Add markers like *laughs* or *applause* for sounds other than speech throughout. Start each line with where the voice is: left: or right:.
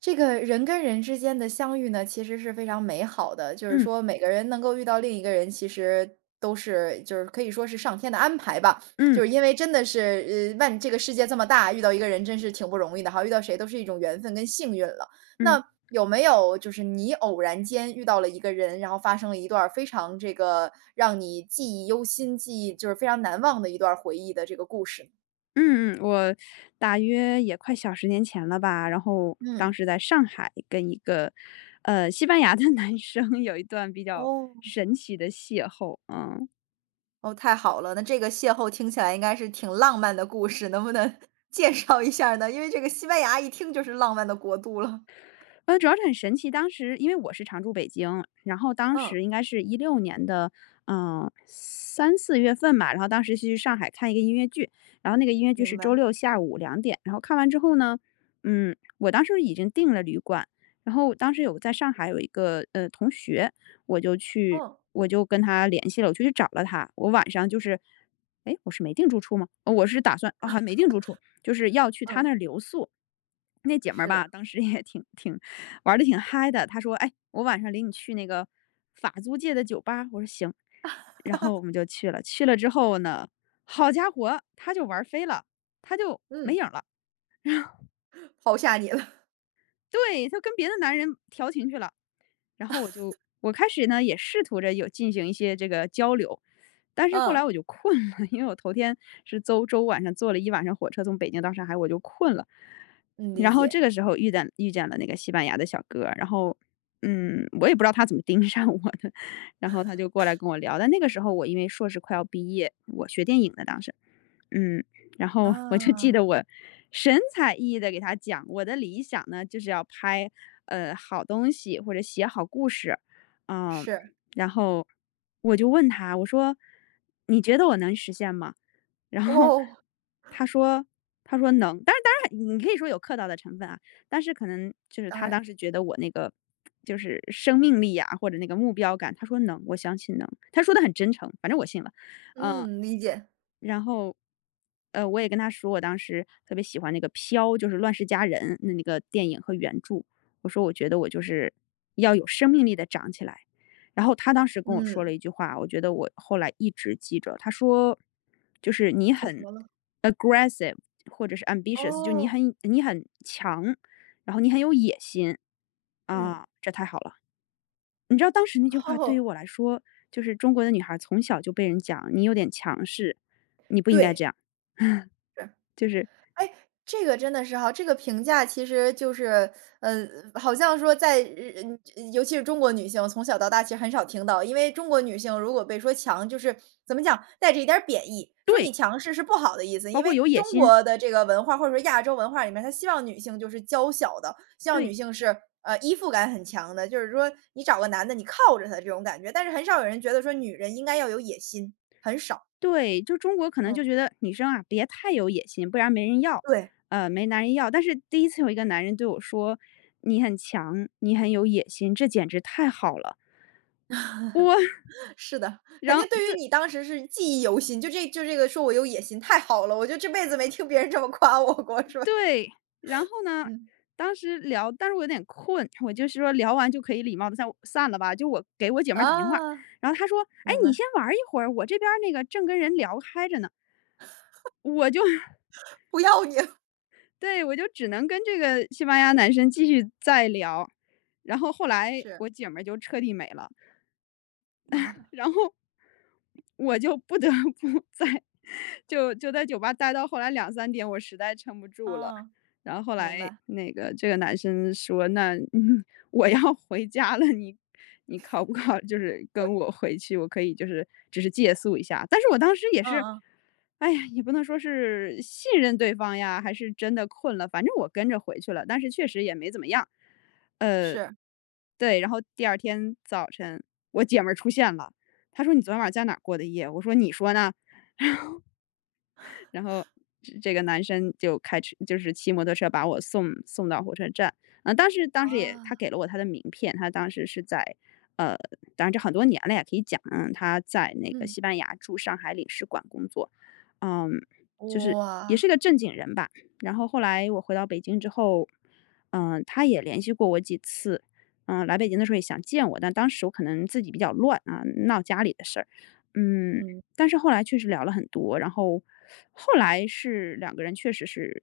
right: 这个人跟人之间的相遇呢，其实是非常美好的。就是
left: 嗯
right: 说，每个人能够遇到另一个人，其实都是就是可以说是上天的安排吧。就
left: 嗯
right: 是因为真的是，这个世界这么大，遇到一个人真是挺不容易的哈，遇到谁都是一种缘分跟幸运了。
left: 嗯
right: 那有没有就是你偶然间遇到了一个人，然后发生了一段儿非常这个让你记忆犹新、记忆就是非常难忘的一段儿回忆的这个故事呢？
left: 嗯嗯，我大约也快小十年前了吧。然后当
right: 嗯。
left: 时在上海跟一个，西班牙的 *laughs* 男生有一段比较
right: 哦，
left: 神奇的邂逅，嗯。
right: 哦，太好了，那这个邂逅听起来应该是挺浪漫的故事，能不能 *laughs* 介绍一下呢？因为这个西班牙一听就是浪漫的国度了。
left: 主要是很神奇，当时因为我是常住北京，然后当
right: 嗯，
left: 时应该是16年的，三四月份吧。然后当时是去上海看一个音乐剧，然后那个音乐剧
right: 明
left: 是周
right: 白。
left: 六下午2点，然后看完之后呢，我当时已经订了旅馆，然后当时有在上海有一个，同学。我就去
right: 嗯，
left: 我就跟他联系了，我就去找了他，我晚上就是哎，我是没订住处吗？哦，我是打算啊，哦，还没订住处，就是要去他
right: 嗯，
left: 那儿留宿。那姐们儿
right: 是
left: 吧，
right: 的，
left: 当时也挺玩的挺嗨的。他说："哎，我晚上领你去那个法租界的酒吧。"我说："行。"然后我们就去了。去了之后呢，好家伙，他就玩飞了，他就没
right: 嗯，
left: 影儿了。
right: 抛下你了。
left: 对，他跟别的男人调情去了。然后我开始呢也试图着有进行一些这个交流，但是后来
right: 嗯，
left: 我就困了，因为我头天是周晚上坐了一晚上火车从北京到上海，我就困了。
right: 嗯，理
left: 然后这
right: 解。
left: 个时候遇见了那个西班牙的小哥，然后，我也不知道他怎么盯上我的，*laughs* 然后他就过来跟我聊。但那个时候我因为硕士快要毕业，我学电影的当时，嗯，然后我就记
right: 啊，
left: 得我神采奕奕的给他讲我的理想呢，就是要拍好东西或者写好故事，嗯，
right: 是，
left: 然后我就问他，我说你觉得我能实现吗？然后
right: 哦，
left: 他说他说能。但是当然你可以说有客套的成分啊，但是可能就是
right: 当
left: 他
right: 然，
left: 当时觉得我那个就是生命力啊，或者那个目标感，他说能，我相信能，他说的很真诚，反正我信了，嗯。
right: 嗯，理解，
left: 然后，我也跟他说，我当时特别喜欢那个《飘》，就是《乱世佳人》的那个电影和原著，我说我觉得我就是要有生命力的长起来。然后他当时跟我说了
right: 嗯，
left: 一句话，我觉得我后来一直记着。他说，就是
right: 他
left: 你
right: 说什
left: 很，
right: 么了？
left: 或者是 ambitious,就你
right: 哦，
left: 很你很强，然后你很有野心，
right: 嗯，
left: 啊，这太好了。你知道当时那句话对于
right: 哦，
left: 我来说，就是中国的女孩从小就被人讲你有点强势，你不应该
right: 对，
left: 这样，
right: 是。
left: 就是，
right: 哎，这个真的是哈，这个评价其实就是，呃，好像说在日嗯，尤其是中国女性，从小到大其实很少听到，因为中国女性如果被说强，就是怎么讲，带着一点儿贬义，说你
left: 对，
right: 强势是不好的意思。因
left: 包括
right: 为
left: 有野
right: 中
left: 心，
right: 国的这个文化或者说亚洲文化里面，他希望女性就是娇小的，希望女
left: 对，
right: 性是依附感很强的，就是说你找个男的，你靠着他这种感觉。但是很少有人觉得说女人应该要有野心，很少。
left: 对，就中国可能
right: 嗯，
left: 就觉得女生啊，别太有野心，不然没人要，
right: 对。
left: 没男人要。但是第一次有一个男人对我说："你很强，你很有野心，这简直太好了。"我，*laughs*
right: 是的，肯
left: 然
right: 定
left: 后，
right: 对于
left: 对，
right: 你当时是记忆犹新，就这个说我有野心，太好了，我就这辈子没听别人这么夸我过，是吧？
left: 对，然后呢，
right: 嗯，
left: 当时聊，但是我有点困，我就是说聊完就可以礼貌的散散了吧。就我给我姐妹儿打电话，
right: 啊，
left: 然后她说："哎，
right: 明
left: 你
right: 白，
left: 先玩儿一会儿，我这边儿那个正跟人聊嗨着呢。"我就 *laughs*
right: 不要你了
left: 对，我就只能跟这个西班牙男生继续再聊，然后后来
right: 是，
left: 我姐们儿就彻底没了。
right: *laughs* 啊，
left: 然后我就不得不 *laughs* 就在酒吧待到后来2、3点，我实在撑不住了。
right: 啊，
left: 然后后
right: 明
left: 来
right: 白，
left: 那个这个男生说："那、我要回家了，你考不考？就是跟我回去，我可以就是只是借宿一下。"但是我当时也是，
right: 嗯嗯，
left: 哎呀，也不能说是信任对方呀，还是真的困了，反正我跟着回去了，但是确实也没怎么样。呃，
right: 是，
left: 对，然后第二天早晨，我姐们儿出现了。他说你昨晚在哪儿过的夜？我说你说呢？然后这个男生就开车，就是骑摩托车把我送到火车站。嗯、当时也他
right: 啊，
left: 给了我他的名片，他当时是在，呃，当然这很多年了也可以讲，嗯，他在那个
right: 嗯，
left: 西班牙驻上海领事馆工作，嗯，就是
right: 哇，
left: 也是个正经人吧。然后后来我回到北京之后，他也联系过我几次。来北京的时候也想见我，但当时我可能自己比较乱啊，闹家里的事儿，嗯，
right: 嗯，
left: 但是后来确实聊了很多，然后后来是两个人确实是，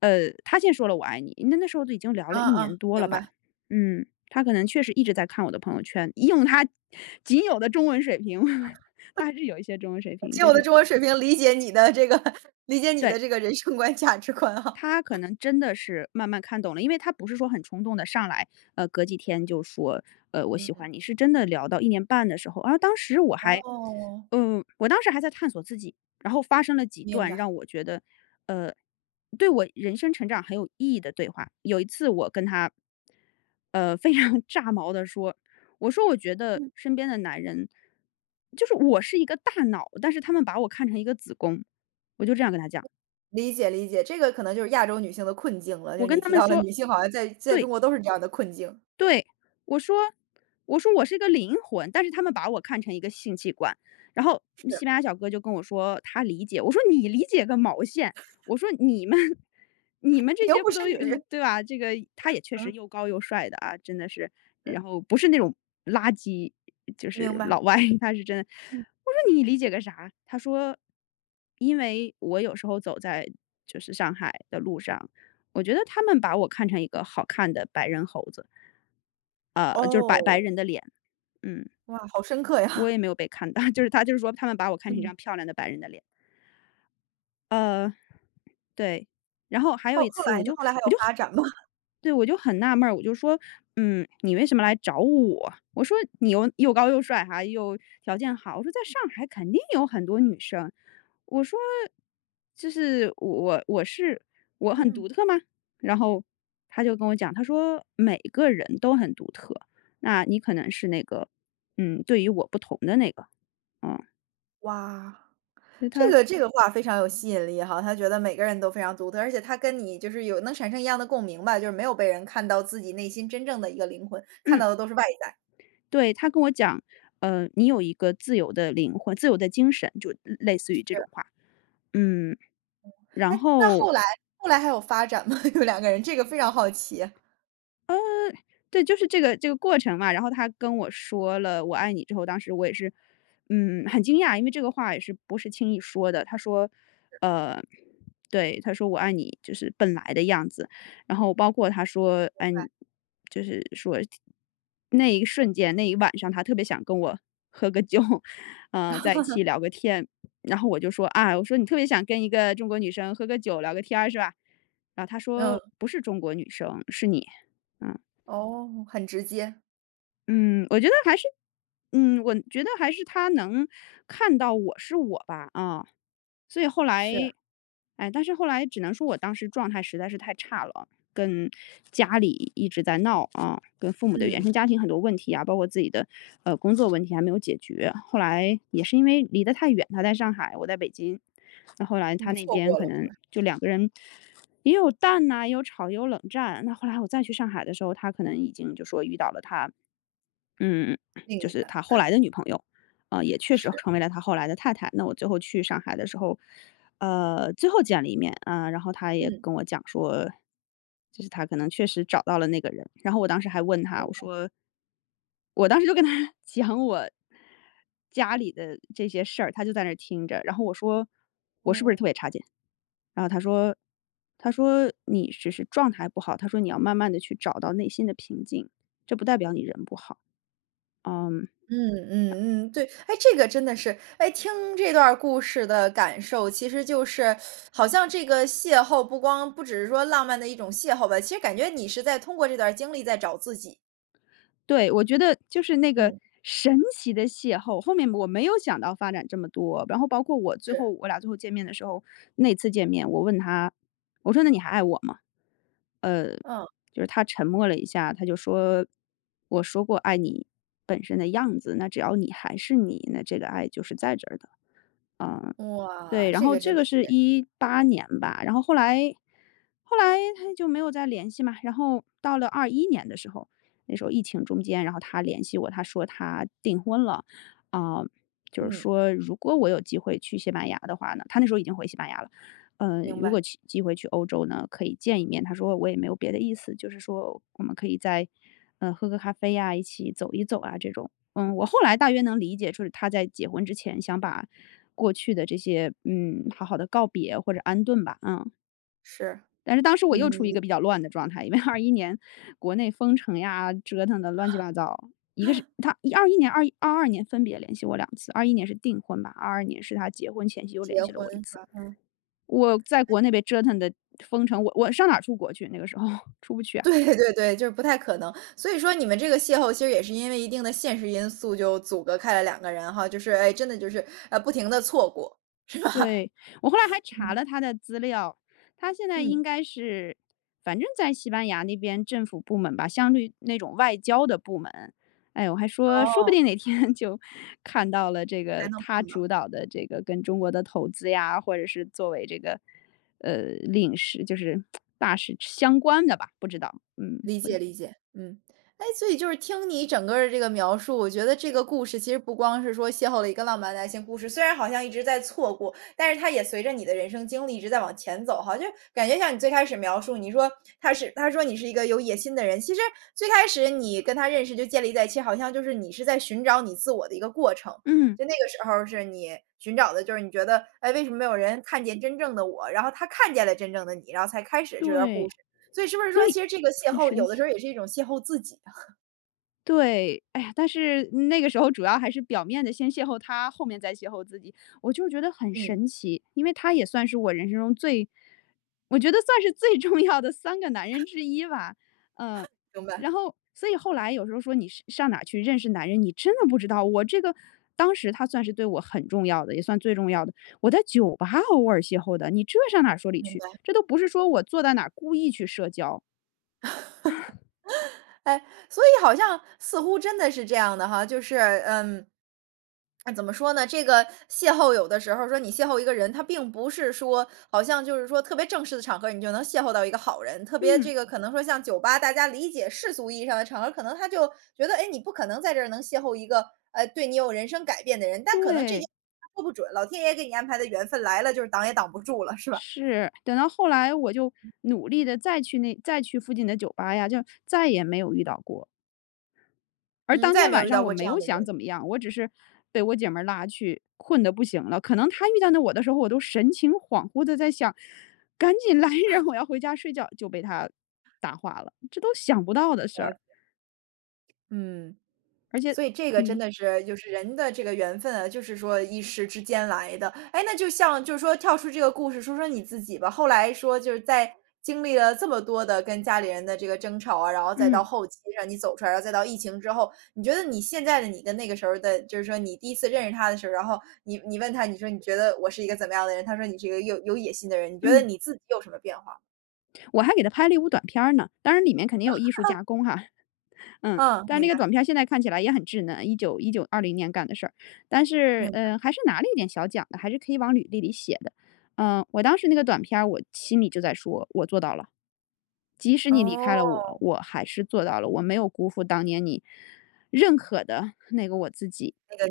left: 他先说了"我爱你"，那时候都已经聊
right: 啊
left: 了一年
right: 啊，
left: 多了
right: 明
left: 吧。
right: 白，
left: 他可能确实一直在看我的朋友圈，用他仅有的中文水平，*laughs* 他还是有一些中文水
right: *laughs*
left: 平，
right: 借
left: 就
right: 我的
left: 是，
right: 中文水平理解你的这个 *laughs* 理解你的
left: 对。
right: 这个人生观价值观哈，
left: 他可能真的是慢慢看懂了，因为他不是说很冲动的上来，隔几天就说，我喜
right: 嗯，
left: 欢你，是真的聊到一年半的时候，然后当时
right: 哦，
left: 我当时还在探索自己，然后发生了几
right: 明
left: 段
right: 白，
left: 让我觉得，呃，对我人生成长很有意义的对话。有一次我跟他，非常 *laughs* 炸毛的说，我说："我觉得
right: 嗯
left: 身边的男人就是我是一个大脑，但是他们把我看成一个子宫。"我就这样跟他讲。
right: 理解理解，这个可能就是亚洲女性的困境了，就
left: 我
right: 是
left: 跟
right: 你
left: 他
right: 提
left: 们
right: 到了
left: 说，
right: 女性好像在中
left: 对，
right: 国都是这样的困境，
left: 对，我说我说我是一个灵魂，但是他们把我看成一个性器官。然后
right: 是，
left: 西班牙小哥就跟我说他理解，我说你理解个毛线！我说你们 *laughs* 你们这
right: 你又
left: 些
right: 不
left: 不
right: 是
left: 都有
right: 女人，
left: *laughs* 对吧？这个，他也确实
right: 嗯，
left: 又高又帅的啊，真的是，然
right: 对
left: 后不是那种垃圾，就
right: 明
left: 是
right: 白，
left: 老外，*laughs* 他是真的。
right: 嗯，
left: 我说你理解个啥？他说，因为我有时候走在就是上海的路上，我觉得他们把我看成一个好看的白人猴子。就是白白，
right: 哦，
left: 嗯，
right: 哇，好深刻
left: 我也
right: 呀，
left: 没有被看到，*laughs* 就是他就是说他们把我看成一
right: 嗯，
left: 张漂亮的白人的脸。对，然后还有
right: 后
left: 一
right: 后
left: 次
right: 来
left: 我
right: 呢？
left: 就
right: 后来还有
left: 我就很
right: 发展吗？
left: 对，我就很纳闷儿，我就说："嗯，你为什么来找我？"我说："你又高又帅哈，又条件好。"我说："在上海肯定有很多女生。"我说："就是我很独
right: 嗯。
left: 特吗？"然后他就跟我讲，他说："每个人都很独特，那你可能是那个，对于我不同的那个。"嗯，
right: 哇，
left: 所以
right: 这
left: 他
right: 个这个话非常有吸引力哈，他觉得每个人都非常独特，而且他跟你就是有能产生一样的共鸣吧，就是没有被人看到自己内心真正的一个灵魂，看
left: 嗯。
right: 到的都是外在。
left: 对，他跟我讲，你有一个自由的灵魂，自由的精神，就类似于这种话。嗯，
right: 哎，
left: 然
right: 那
left: 后，
right: 后来还有发展吗？*laughs* 有两个人，这个非常好奇，
left: 对，就是这个过程嘛，然后他跟我说了"我爱你"之后，当时我也是，很惊讶，因为这个话也是不是轻易说的。他说，呃，对，他说"我爱你"就是本来的样子，然后包括他说，就是说那一瞬间那一晚上，他特别想跟我喝个酒，*laughs* 在一起聊个天，然后我就说啊，我说你特别想跟一个中国女生喝个酒聊个天儿是吧？然后他
right: 嗯。
left: 说不是中国女生，是你，嗯。
right: 哦，很直接。
left: 嗯，我觉得还是我觉得还是他能看到我是我吧，啊。所以后来
right: 是。
left: 哎，但是后来只能说我当时状态实在是太差了，跟家里一直在闹啊，跟父母的原
right: 嗯，
left: 生家庭很多问题啊，包括自己的，工作问题还没有解决。后来也是因为离得太远，他在上海，我在北京，那后来他
right: 你
left: 那
right: 错
left: 边
right: 过
left: 可
right: 了
left: 能就两个人也有淡呐，也有吵，也有冷战。那后来我再去上海的时候，他可能已经就说遇到了他，嗯，
right: 另
left: 就
right: 一
left: 是
right: 半，
left: 他后来的女朋友，也确实
right: 是，
left: 成为了他后来的太太。那我最后去上海的时候，最后见了一面啊，然后他也
right: 嗯。
left: 跟我讲说，就是他可能确实找到了那个人。然后我当时还问他，我当时就跟他 *laughs* 讲我家里的这些事儿，他就在那儿听着。然后我说，
right: 哦嗯。
left: 然后他说，他说你只是状态不好，他说你要慢慢的去找到内心的平静，这不代表你人不好。嗯。
right: 嗯哦，嗯，对。哎，这个真的是哎，听这段儿故事的感受，其实就是好像这个邂逅不光不只是说浪漫的一种邂逅吧，其实感觉你是在通过这段经历在找自己。
left: 对，我觉得就是那个
right: 嗯，
left: 神奇的邂逅，后面我没有想到发展这么多，然后包括我最后
right: 是，
left: 我俩最后见面的时候，那次见面我问他，我说：“那你还爱我吗？”
right: 嗯，
left: 就是他沉默了一下，他就说：“我说过爱你本身的样子，那只要你还是你，那这个爱就是在这儿的。”嗯，
right: 哇，
left: 对，然
right: 这
left: 后
right: 个真
left: 这
right: 的
left: 个是
right: 是
left: 2018年吧，然后后来他就没有再联系嘛，然后到了二一年的时候，那时候疫情中间，然后他联系我，他说他订婚了，啊，就是
right: 嗯，
left: 说如果我有机会去西班牙的话呢，他那时候已经回西班牙了，
right: 明
left: 如
right: 白，
left: 果去机会去欧洲呢，可以见一面。他说我也没有别的意思，就是说我们可以在，喝个咖啡呀，一起走一走啊这种。嗯，我后来大约能理解，就是他在结婚之前想把过去的这些，好好的告别或者安顿吧，嗯。
right: 是，
left: 但是当时我又处于一
right: 嗯，
left: 个比较乱的状态，因为二一年国内封城呀，折腾的乱七八糟。一个是他一二一年、二二二年分别联系我两次，二一年是订婚吧，二二年是他结婚前夕又联
right: 结
left: 系了
right: 婚
left: 我一
right: 是
left: 次。
right: 吧？嗯。
left: 我在国内被折腾的封城，我上哪儿出国去那个时候 *laughs*，出不去啊。
right: 对对对，就是不太可能。所以说你们这个邂逅其实也是因为一定的现实因素就阻隔开了两个人哈，就是，哎，真的就是，不停的错过。
left: 对，我后来还查
right: 嗯，
left: 了他的资料，他现在应
right: 嗯，
left: 该是反正在西班牙那边政府部门吧，相对那种外交的部门。哎，我还说，说不
right: 哦，
left: 定哪天 *laughs* 就看到了这
right: 还
left: 个
right: 能
left: 他
right: 碰到。
left: 主导的这个跟中国的投资呀，或者是作为这个，领事就是大使相关的吧，不知道。嗯，
right: 理解理解，嗯，哎，所以就是听你整个儿的这个描述，我觉得这个故事其实不光是说邂逅了一个浪漫的爱情故事，虽然好像一直在错过，但是它也随着你的人生经历一直在往前走，哈，就感觉像你最开始描述，你说他是他说你是一个有野心的人，其实最开始你跟他认识就建立在一起，好像就是你是在寻找你自我的一个过程，
left: 嗯，
right: 就那个时候是你寻找的就是你觉得，哎，为什么没有人看见真正的我？然后他看见了真正的你，然后才开始这段故
left: 对，
right: 事。所以是不是
left: 所
right: 说
left: 以
right: 其实这个邂
left: 很
right: 逅
left: 神
right: 有的时
left: 奇。
right: 候也是一种邂逅自己啊？
left: 对，哎呀，但是那个时候主要还是表面的先邂逅他，后面再邂逅自己。我就是觉得很
right: 嗯。
left: 神奇，因为他也算是我人生中最，我觉得算是最 *laughs* 重要的三个男人之一吧，嗯。
right: 明白。
left: 然后所以后来有时候说你上哪儿去认识男人，你真的不知道。我这个当时他算是对我很重要的，也算最重要的。我在酒吧偶尔邂逅的，你这上哪儿说理去？这都不是说我坐在哪儿故意去社交。
right: 哎，所以好像似乎真的是这样的哈，就是嗯，啊怎么说呢，这个邂逅有的时候说你邂逅一个人，他并不是说好像就是说特别正式的场合，你就能邂逅到一个好人。特别这
left: 嗯，
right: 个可能说像酒吧，大家理解世俗意义上的场合，可能他就觉得，哎，你不可能在这儿能邂逅一个，对你有人生改变的人，但可能这件事
left: 对。
right: 说不准，老天爷给你安排的缘分来了，就是挡也挡不住了，是吧？
left: 是，等到后来我就努力的再去附近的酒吧呀，就再也没有遇到过。而
right: 嗯，
left: 当
right: 再也
left: 天
right: 没有
left: 晚
right: 遇
left: 上
right: 到
left: 我
right: 过这
left: 没
right: 样
left: 有
right: 的
left: 想
right: 人，
left: 怎么样，我只是被我姐们儿拉去，困的不行了。可能她遇到那我的时候，我都神情恍惚的在想，赶紧来人，*laughs* 我要回家睡觉，就被她打话了，这都想不到的事
right: 了
left: 儿。
right: 嗯，
left: 而且
right: 所以这个真
left: 嗯，
right: 的是就是人的这个缘分啊，就是说一时之间来的。哎，那就像就是说跳出这个故事，说说你自己吧。后来说就是在经历了这么多的跟家里人的这个争吵啊，然后再到
left: 嗯，
right: 后期让你走出来，然后再到疫情之后，你觉得你现在的你跟那个时候的，就是说你第一次认识他的时候，然后你问他，你说你觉得我是一个怎么样的人？他说你是一个有野心的人，你觉得
left: 嗯，
right: 你自己有什么变化？
left: 我还给她拍了一部短片儿呢，当然里面肯定有艺术加工哈。嗯，
right: 嗯，
left: 但
right: 明
left: 那个
right: 白
left: 短片现在看起来也很稚嫩，一九一九二零年干的事儿，但
right: 明
left: 是，
right: 白。
left: 还是拿了一点小奖的，还是可以往履历里写的。嗯，我当时那个短片儿我心里就在说：“我做到了，即使你离开了
right: 哦，
left: 我，我还是做到了，我没有辜负当年你认可的那个我自己。”
right: 那个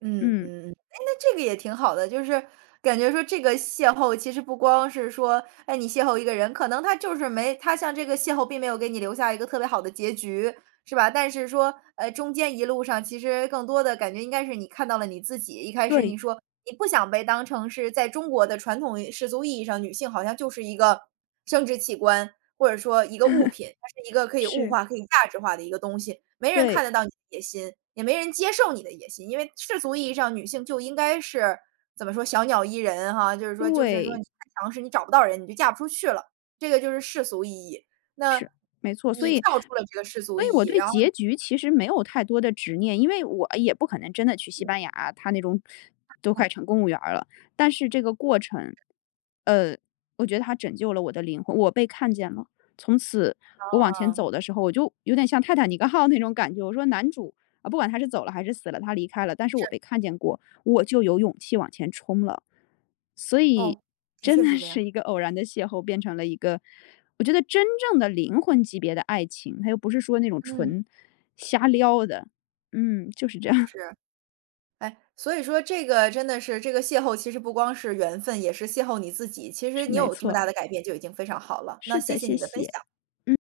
right: 嗯
left: 嗯，
right: 嗯嗯，哎，那这个也挺好的，就是感觉说这个邂逅其实不光是说，哎，你邂逅一个人，可能他就是没，他像这个邂逅并没有给你留下一个特别好的结局，是吧？但是说，中间一路上其实更多的感觉应该是你看到了你自己。一开始你
left: 对，
right: 说你不想被当成是在中国的传统世俗意义上，女性好像就是一个生殖器官，或者说一个物品，它是一个可以物
left: 是，
right: 化、可以价值化的一个东西，没人看
left: 对，
right: 得到你的野心，也没人接受你的野心。因为世俗意义上，女性就应该是怎么说，小鸟依人哈，就是说
left: 对。
right: 你太强势，你找不到人，你就嫁不出去了，这个就是世俗意义。那
left: 是，没错，所
right: 你
left: 以
right: 跳出了这个世俗
left: 所
right: 意
left: 以我
right: 义，
left: 对
right: 然后
left: 结局其实没有太多的执念，因为我也不可能真的去西班牙，他那种都快成公务员儿了。但是这个过程，呃，我觉得他拯救了我的灵魂，我被看见了。从此我往前
right: 呢？
left: 走的时候，我就有点像泰坦尼克号那种感觉。我说男主啊，不管他是走了还是死了，他离开了，但是我
right: 是，
left: 被看见过，我就有勇气往前冲了。所以
right: 哦，的
left: 真
right: 确是
left: 的
right: 这样，
left: 是一个偶然的邂逅，变成了一个我觉得真正的灵魂级别的爱情，他又不是说那种
right: 嗯，
left: 纯瞎撩的。嗯，就是这样，
right: 是。哎，所以说这个真的是这个邂逅，其实不光是缘分，也是邂逅你自己。其
left: *laughs*
right: 实
left: 是
right: 你
left: 没
right: 有这么
left: 错，
right: 大的改变就已经非常好了，那
left: 是
right: 谢
left: 的，
right: 谢
left: 谢
right: 你的分
left: 谢，
right: 享。
left: 嗯。